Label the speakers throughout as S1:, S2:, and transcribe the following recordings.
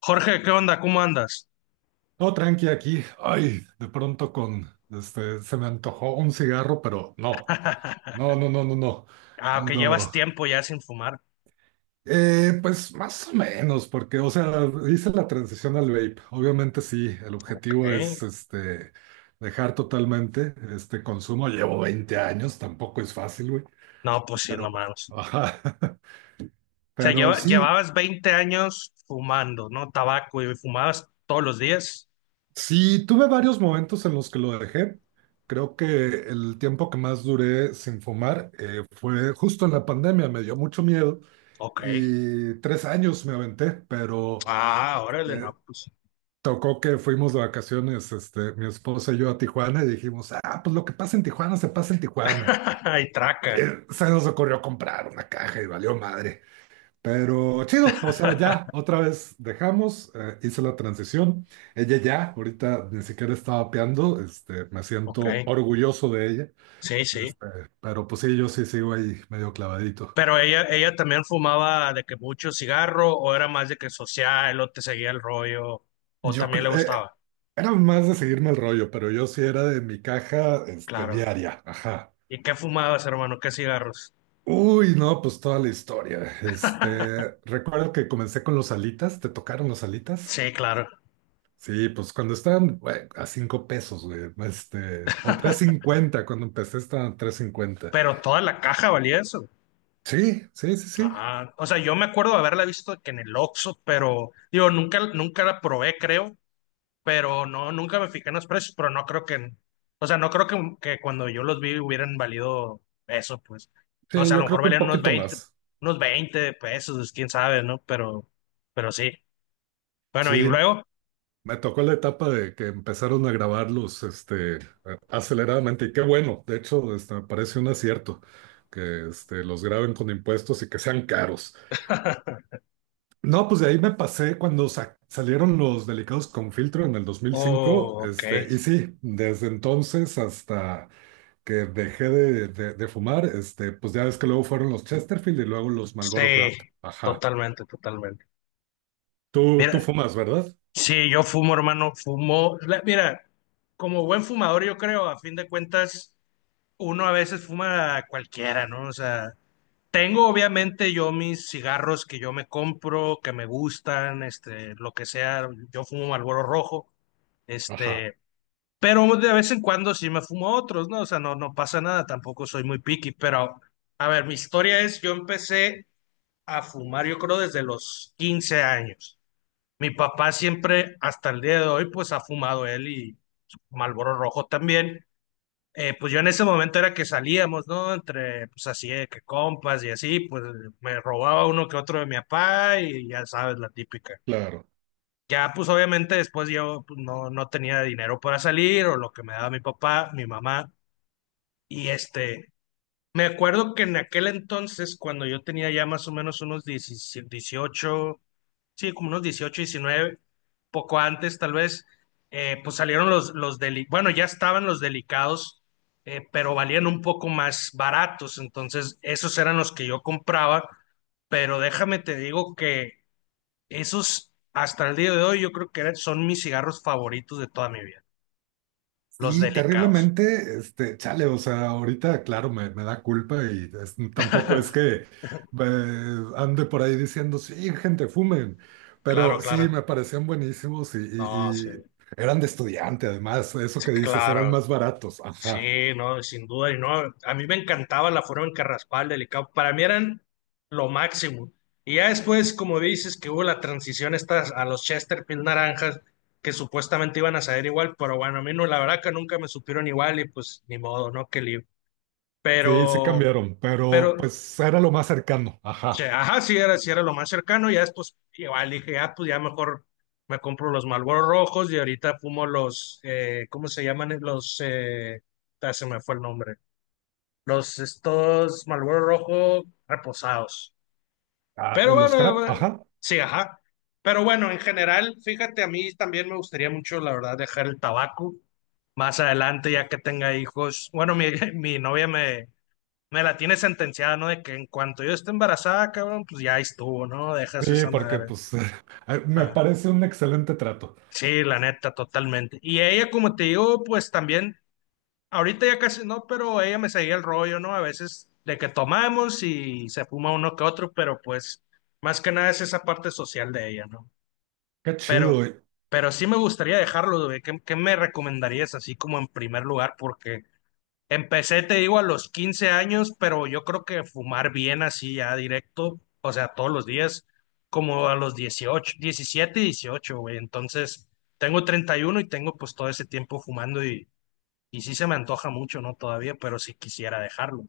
S1: Jorge, ¿qué onda? ¿Cómo andas?
S2: No, tranqui aquí. Ay, de pronto con, se me antojó un cigarro, pero no, no, no, no, no, no.
S1: Ah, que llevas
S2: Ando,
S1: tiempo ya sin fumar.
S2: pues más o menos, porque, o sea, hice la transición al vape. Obviamente sí, el
S1: Ok.
S2: objetivo es, dejar totalmente este consumo. Llevo 20 años, tampoco es fácil, güey.
S1: No, pues sí, no
S2: Pero,
S1: mames. O
S2: ajá.
S1: sea,
S2: Pero sí.
S1: llevabas 20 años fumando, ¿no? Tabaco y fumabas todos los días.
S2: Sí, tuve varios momentos en los que lo dejé. Creo que el tiempo que más duré sin fumar fue justo en la pandemia, me dio mucho miedo
S1: Ok.
S2: y 3 años me aventé, pero
S1: Ah, órale,
S2: eh,
S1: no, pues.
S2: tocó que fuimos de vacaciones, mi esposa y yo a Tijuana y dijimos, ah, pues lo que pasa en Tijuana se pasa en Tijuana.
S1: Y traca.
S2: Se nos ocurrió comprar una caja y valió madre. Pero chido, o sea, ya otra vez dejamos, hice la transición. Ella ya, ahorita ni siquiera está vapeando, me
S1: Ok.
S2: siento orgulloso de ella,
S1: Sí, sí.
S2: este, pero pues sí, yo sí sigo ahí medio clavadito.
S1: Pero ella también fumaba de que mucho cigarro, o era más de que social, o te seguía el rollo, o
S2: Yo
S1: también le
S2: cre- eh,
S1: gustaba.
S2: Era más de seguirme el rollo, pero yo sí era de mi caja,
S1: Claro.
S2: diaria, ajá.
S1: ¿Y qué fumabas, hermano? ¿Qué cigarros?
S2: Uy, no, pues toda la historia. Recuerdo que comencé con los alitas. ¿Te tocaron los alitas?
S1: Sí, claro.
S2: Sí, pues cuando estaban güey, a 5 pesos, güey, o tres cincuenta cuando empecé estaban a tres cincuenta.
S1: Pero toda la caja valía eso.
S2: Sí, sí, sí, sí.
S1: Ah, o sea, yo me acuerdo de haberla visto que en el Oxxo, pero digo, nunca, nunca la probé, creo, pero no, nunca me fijé en los precios, pero no creo que, o sea, no creo que cuando yo los vi hubieran valido eso, pues, no
S2: Sí,
S1: sé, a
S2: yo
S1: lo
S2: creo
S1: mejor
S2: que un
S1: valían unos
S2: poquito
S1: veinte,
S2: más.
S1: unos veinte pesos, quién sabe, ¿no? Pero sí. Bueno, y
S2: Sí,
S1: luego,
S2: me tocó la etapa de que empezaron a grabarlos, aceleradamente, y qué bueno. De hecho, me parece un acierto que los graben con impuestos y que sean caros. No, pues de ahí me pasé cuando salieron los Delicados con Filtro en el 2005,
S1: oh, ok,
S2: y sí, desde entonces hasta que dejé de fumar, pues ya ves que luego fueron los Chesterfield y luego los
S1: sí,
S2: Marlboro Craft. Ajá.
S1: totalmente, totalmente.
S2: Tú
S1: Mira,
S2: fumas, ¿verdad?
S1: sí, yo fumo, hermano, fumo, mira, como buen fumador, yo creo, a fin de cuentas uno a veces fuma cualquiera, ¿no? O sea, tengo obviamente yo mis cigarros que yo me compro, que me gustan, lo que sea, yo fumo Marlboro rojo,
S2: Ajá,
S1: este, pero de vez en cuando sí me fumo otros, ¿no? O sea, no pasa nada, tampoco soy muy picky, pero a ver, mi historia es, yo empecé a fumar, yo creo, desde los 15 años. Mi papá siempre, hasta el día de hoy, pues ha fumado él y Marlboro rojo también. Pues yo en ese momento era que salíamos, ¿no? Entre, pues así, de que compas y así, pues me robaba uno que otro de mi papá y ya sabes, la típica.
S2: claro.
S1: Ya, pues obviamente después yo pues, no tenía dinero para salir o lo que me daba mi papá, mi mamá. Y me acuerdo que en aquel entonces, cuando yo tenía ya más o menos unos 17, 18, sí, como unos 18, 19, poco antes tal vez, pues salieron los, bueno, ya estaban los delicados, pero valían un poco más baratos, entonces esos eran los que yo compraba, pero déjame te digo que esos hasta el día de hoy yo creo que son mis cigarros favoritos de toda mi vida, los
S2: Y
S1: delicados.
S2: terriblemente, chale, o sea, ahorita, claro, me da culpa y tampoco es que ande por ahí diciendo, sí, gente, fumen.
S1: Claro,
S2: Pero sí,
S1: claro.
S2: me parecían buenísimos y,
S1: No, sí,
S2: y- y eran de estudiante, además, eso que dices, eran
S1: claro.
S2: más baratos. Ajá.
S1: Sí, no, sin duda, y no, a mí me encantaba la forma en que raspaba el delicado, para mí eran lo máximo. Y ya después, como dices, que hubo la transición esta a los Chesterfield naranjas, que supuestamente iban a saber igual, pero bueno, a mí no, la verdad que nunca me supieron igual y pues ni modo, ¿no? Qué lío.
S2: Sí, sí
S1: Pero,
S2: cambiaron, pero
S1: pero,
S2: pues era lo más cercano.
S1: che,
S2: Ajá.
S1: ajá, sí era lo más cercano, ya después igual dije, ah, pues ya mejor me compro los Marlboro rojos y ahorita fumo los, ¿cómo se llaman? Los, se me fue el nombre los estos Marlboro Rojo reposados.
S2: Ah,
S1: Pero
S2: de los
S1: bueno,
S2: crap, ajá.
S1: sí, ajá. Pero bueno, en general, fíjate, a mí también me gustaría mucho, la verdad, dejar el tabaco más adelante, ya que tenga hijos. Bueno, mi, mi novia me la tiene sentenciada, ¿no? De que en cuanto yo esté embarazada, cabrón, pues ya estuvo, ¿no? Dejas
S2: Sí,
S1: esa
S2: porque
S1: madre.
S2: pues me
S1: Ah,
S2: parece un excelente trato.
S1: sí, la neta, totalmente. Y ella, como te digo, pues también. Ahorita ya casi no, pero ella me seguía el rollo, ¿no? A veces de que tomamos y se fuma uno que otro, pero pues más que nada es esa parte social de ella, ¿no?
S2: Qué
S1: Pero,
S2: chido.
S1: pero sí me gustaría dejarlo, güey. ¿Qué me recomendarías así como en primer lugar? Porque empecé, te digo, a los 15 años, pero yo creo que fumar bien así ya directo, o sea, todos los días, como a los 18, 17, y 18, güey. Entonces, tengo 31 y uno y tengo pues todo ese tiempo fumando y sí se me antoja mucho, ¿no? Todavía, pero sí quisiera dejarlo.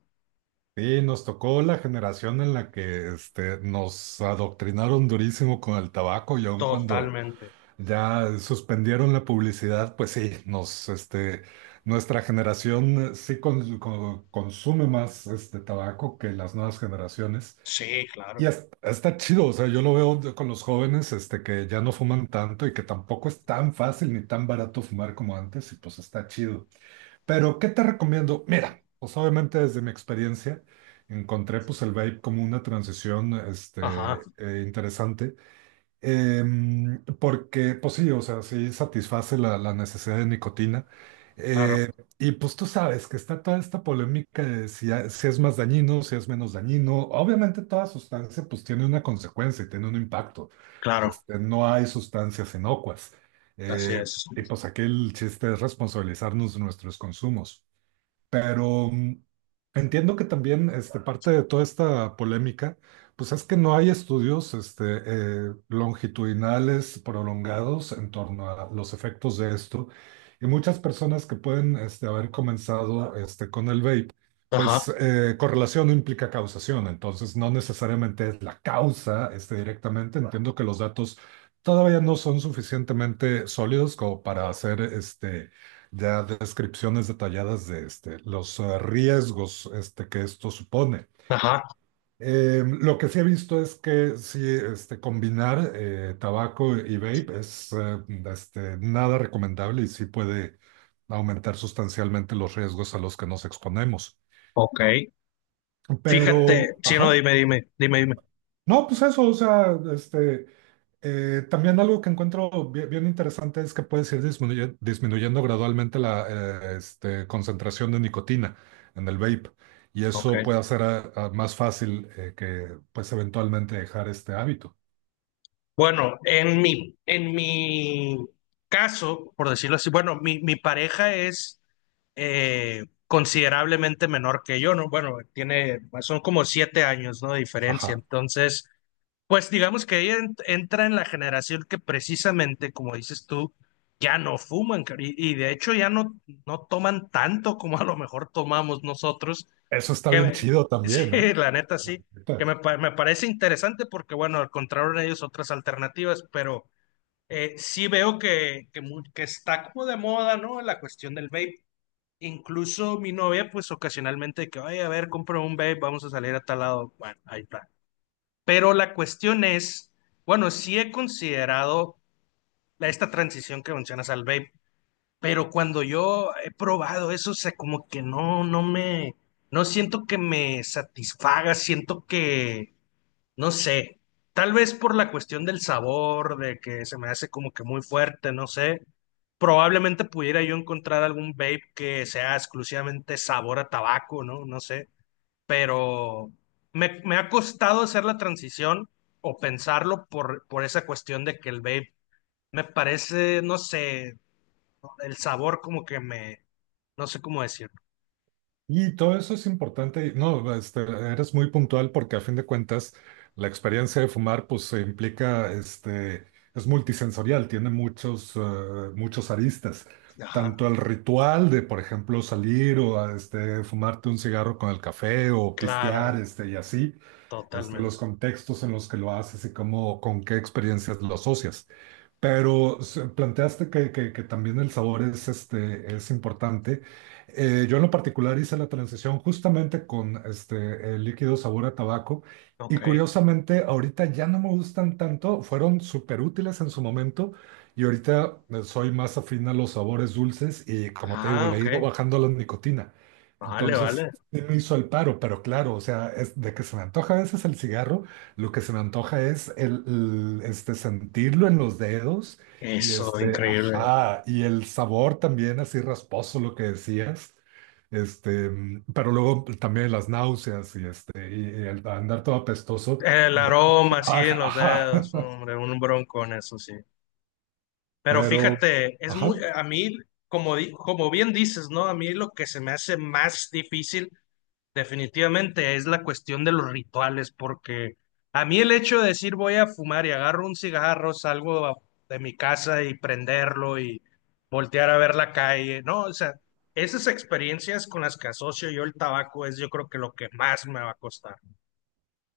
S2: Sí, nos tocó la generación en la que nos adoctrinaron durísimo con el tabaco y aun cuando
S1: Totalmente.
S2: ya suspendieron la publicidad, pues sí, nuestra generación sí consume más este tabaco que las nuevas generaciones.
S1: Sí, claro.
S2: Y está chido, o sea, yo lo veo con los jóvenes, que ya no fuman tanto y que tampoco es tan fácil ni tan barato fumar como antes, y pues está chido. Pero, ¿qué te recomiendo? Mira, pues obviamente desde mi experiencia encontré pues el vape como una transición,
S1: Ajá,
S2: interesante. Porque, pues sí, o sea, sí satisface la necesidad de nicotina.
S1: claro,
S2: Eh, y pues tú sabes que está toda esta polémica de si es más dañino, si es menos dañino. Obviamente toda sustancia pues tiene una consecuencia y tiene un impacto.
S1: claro.
S2: No hay sustancias inocuas.
S1: Así
S2: Eh,
S1: es.
S2: y pues aquí el chiste es responsabilizarnos de nuestros consumos. Pero entiendo que también parte de toda esta polémica, pues es que no hay estudios longitudinales prolongados en torno a los efectos de esto. Y muchas personas que pueden haber comenzado con el vape, pues
S1: Ajá,
S2: correlación no implica causación, entonces no necesariamente es la causa directamente. Entiendo que los datos todavía no son suficientemente sólidos como para hacer ya descripciones detalladas de los riesgos que esto supone.
S1: ajá.
S2: Lo que sí he visto es que sí, combinar tabaco y vape es nada recomendable y sí puede aumentar sustancialmente los riesgos a los que nos exponemos.
S1: Ok. Fíjate,
S2: Pero,
S1: sí, no,
S2: ajá,
S1: dime, dime, dime, dime.
S2: no, pues eso, o sea, también algo que encuentro bien, interesante es que puedes ir disminuyendo gradualmente la concentración de nicotina en el vape y
S1: Ok.
S2: eso puede hacer más fácil que pues eventualmente dejar este hábito.
S1: Bueno, en mi caso, por decirlo así, bueno, mi pareja es considerablemente menor que yo, ¿no? Bueno, tiene, son como 7 años, ¿no? De diferencia.
S2: Ajá,
S1: Entonces, pues digamos que ella entra en la generación que precisamente, como dices tú, ya no fuman y de hecho ya no toman tanto como a lo mejor tomamos nosotros,
S2: eso está
S1: que
S2: bien chido también, ¿eh?
S1: sí, la neta
S2: La
S1: sí, que
S2: neta.
S1: me parece interesante porque bueno, encontraron ellos otras alternativas, pero sí veo que está como de moda, ¿no? La cuestión del vape. Incluso mi novia, pues ocasionalmente, que, ay, a ver, compro un vape, vamos a salir a tal lado. Bueno, ahí está. Pero la cuestión es, bueno, sí he considerado esta transición que mencionas al vape, pero cuando yo he probado eso, o sea, como que no me, no siento que me satisfaga, siento que, no sé, tal vez por la cuestión del sabor, de que se me hace como que muy fuerte, no sé. Probablemente pudiera yo encontrar algún vape que sea exclusivamente sabor a tabaco, ¿no? No sé pero me ha costado hacer la transición o pensarlo por esa cuestión de que el vape me parece, no sé, el sabor como que me, no sé cómo decirlo.
S2: Y todo eso es importante. No, eres muy puntual porque a fin de cuentas la experiencia de fumar pues se implica, es multisensorial, tiene muchos aristas.
S1: Ajá,
S2: Tanto el ritual de, por ejemplo, salir o fumarte un cigarro con el café o pistear,
S1: claro,
S2: y así, los
S1: totalmente.
S2: contextos en los que lo haces y cómo, con qué experiencias lo asocias. Pero planteaste que también el sabor es importante. Yo en lo particular hice la transición justamente con el líquido sabor a tabaco y
S1: Ok.
S2: curiosamente ahorita ya no me gustan tanto, fueron súper útiles en su momento y ahorita soy más afín a los sabores dulces y, como te digo,
S1: Ah,
S2: le he
S1: ok.
S2: ido bajando la nicotina.
S1: Vale,
S2: Entonces,
S1: vale.
S2: sí me hizo el paro, pero claro, o sea, es de que se me antoja a veces el cigarro. Lo que se me antoja es el sentirlo en los dedos y
S1: Eso, increíble.
S2: ajá, y el sabor también así rasposo, lo que decías. Pero luego también las náuseas y y el andar todo apestoso.
S1: El
S2: de-
S1: aroma, sí, en
S2: Ajá,
S1: los dedos,
S2: ajá.
S1: hombre, un bronco en eso, sí. Pero
S2: Pero,
S1: fíjate, es muy,
S2: ajá.
S1: a mí, como, como bien dices, ¿no? A mí lo que se me hace más difícil definitivamente es la cuestión de los rituales, porque a mí el hecho de decir voy a fumar y agarro un cigarro, salgo de mi casa y prenderlo y voltear a ver la calle, no, o sea, esas experiencias con las que asocio yo el tabaco es yo creo que lo que más me va a costar.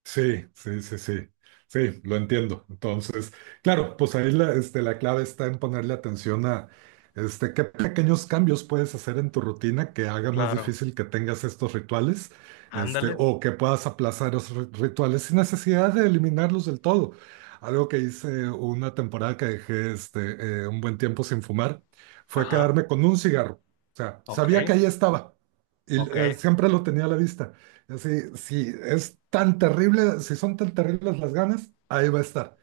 S2: Sí, sí, sí, sí, sí, lo entiendo. Entonces, claro, pues ahí la clave está en ponerle atención a qué pequeños cambios puedes hacer en tu rutina que haga más
S1: Claro,
S2: difícil que tengas estos rituales,
S1: ándale,
S2: o que puedas aplazar esos rituales sin necesidad de eliminarlos del todo. Algo que hice una temporada que dejé un buen tiempo sin fumar fue
S1: ajá,
S2: quedarme con un cigarro. O sea,
S1: ok,
S2: sabía que ahí estaba y
S1: ok,
S2: siempre lo tenía a la vista. Si es tan terrible, si son tan terribles las ganas, ahí va a estar,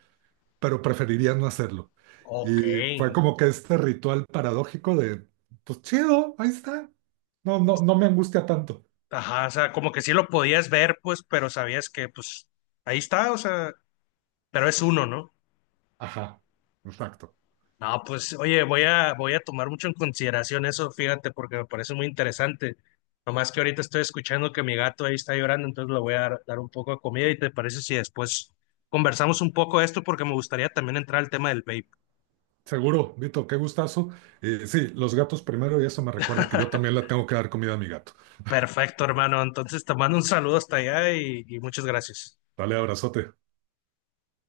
S2: pero preferiría no hacerlo.
S1: ok,
S2: Y fue como que este ritual paradójico de, pues chido, ahí está. No, no, no me angustia tanto.
S1: ajá, o sea, como que sí lo podías ver, pues, pero sabías que, pues, ahí está, o sea, pero es uno, ¿no?
S2: Ajá, exacto.
S1: No, pues oye, voy a tomar mucho en consideración eso, fíjate, porque me parece muy interesante. Nomás que ahorita estoy escuchando que mi gato ahí está llorando, entonces le voy a dar un poco de comida y te parece si después conversamos un poco de esto, porque me gustaría también entrar al tema del vape.
S2: Seguro, Vito, qué gustazo. Y sí, los gatos primero, y eso me recuerda que yo también le tengo que dar comida a mi gato.
S1: Perfecto, hermano. Entonces te mando un saludo hasta allá y muchas gracias.
S2: Dale, abrazote.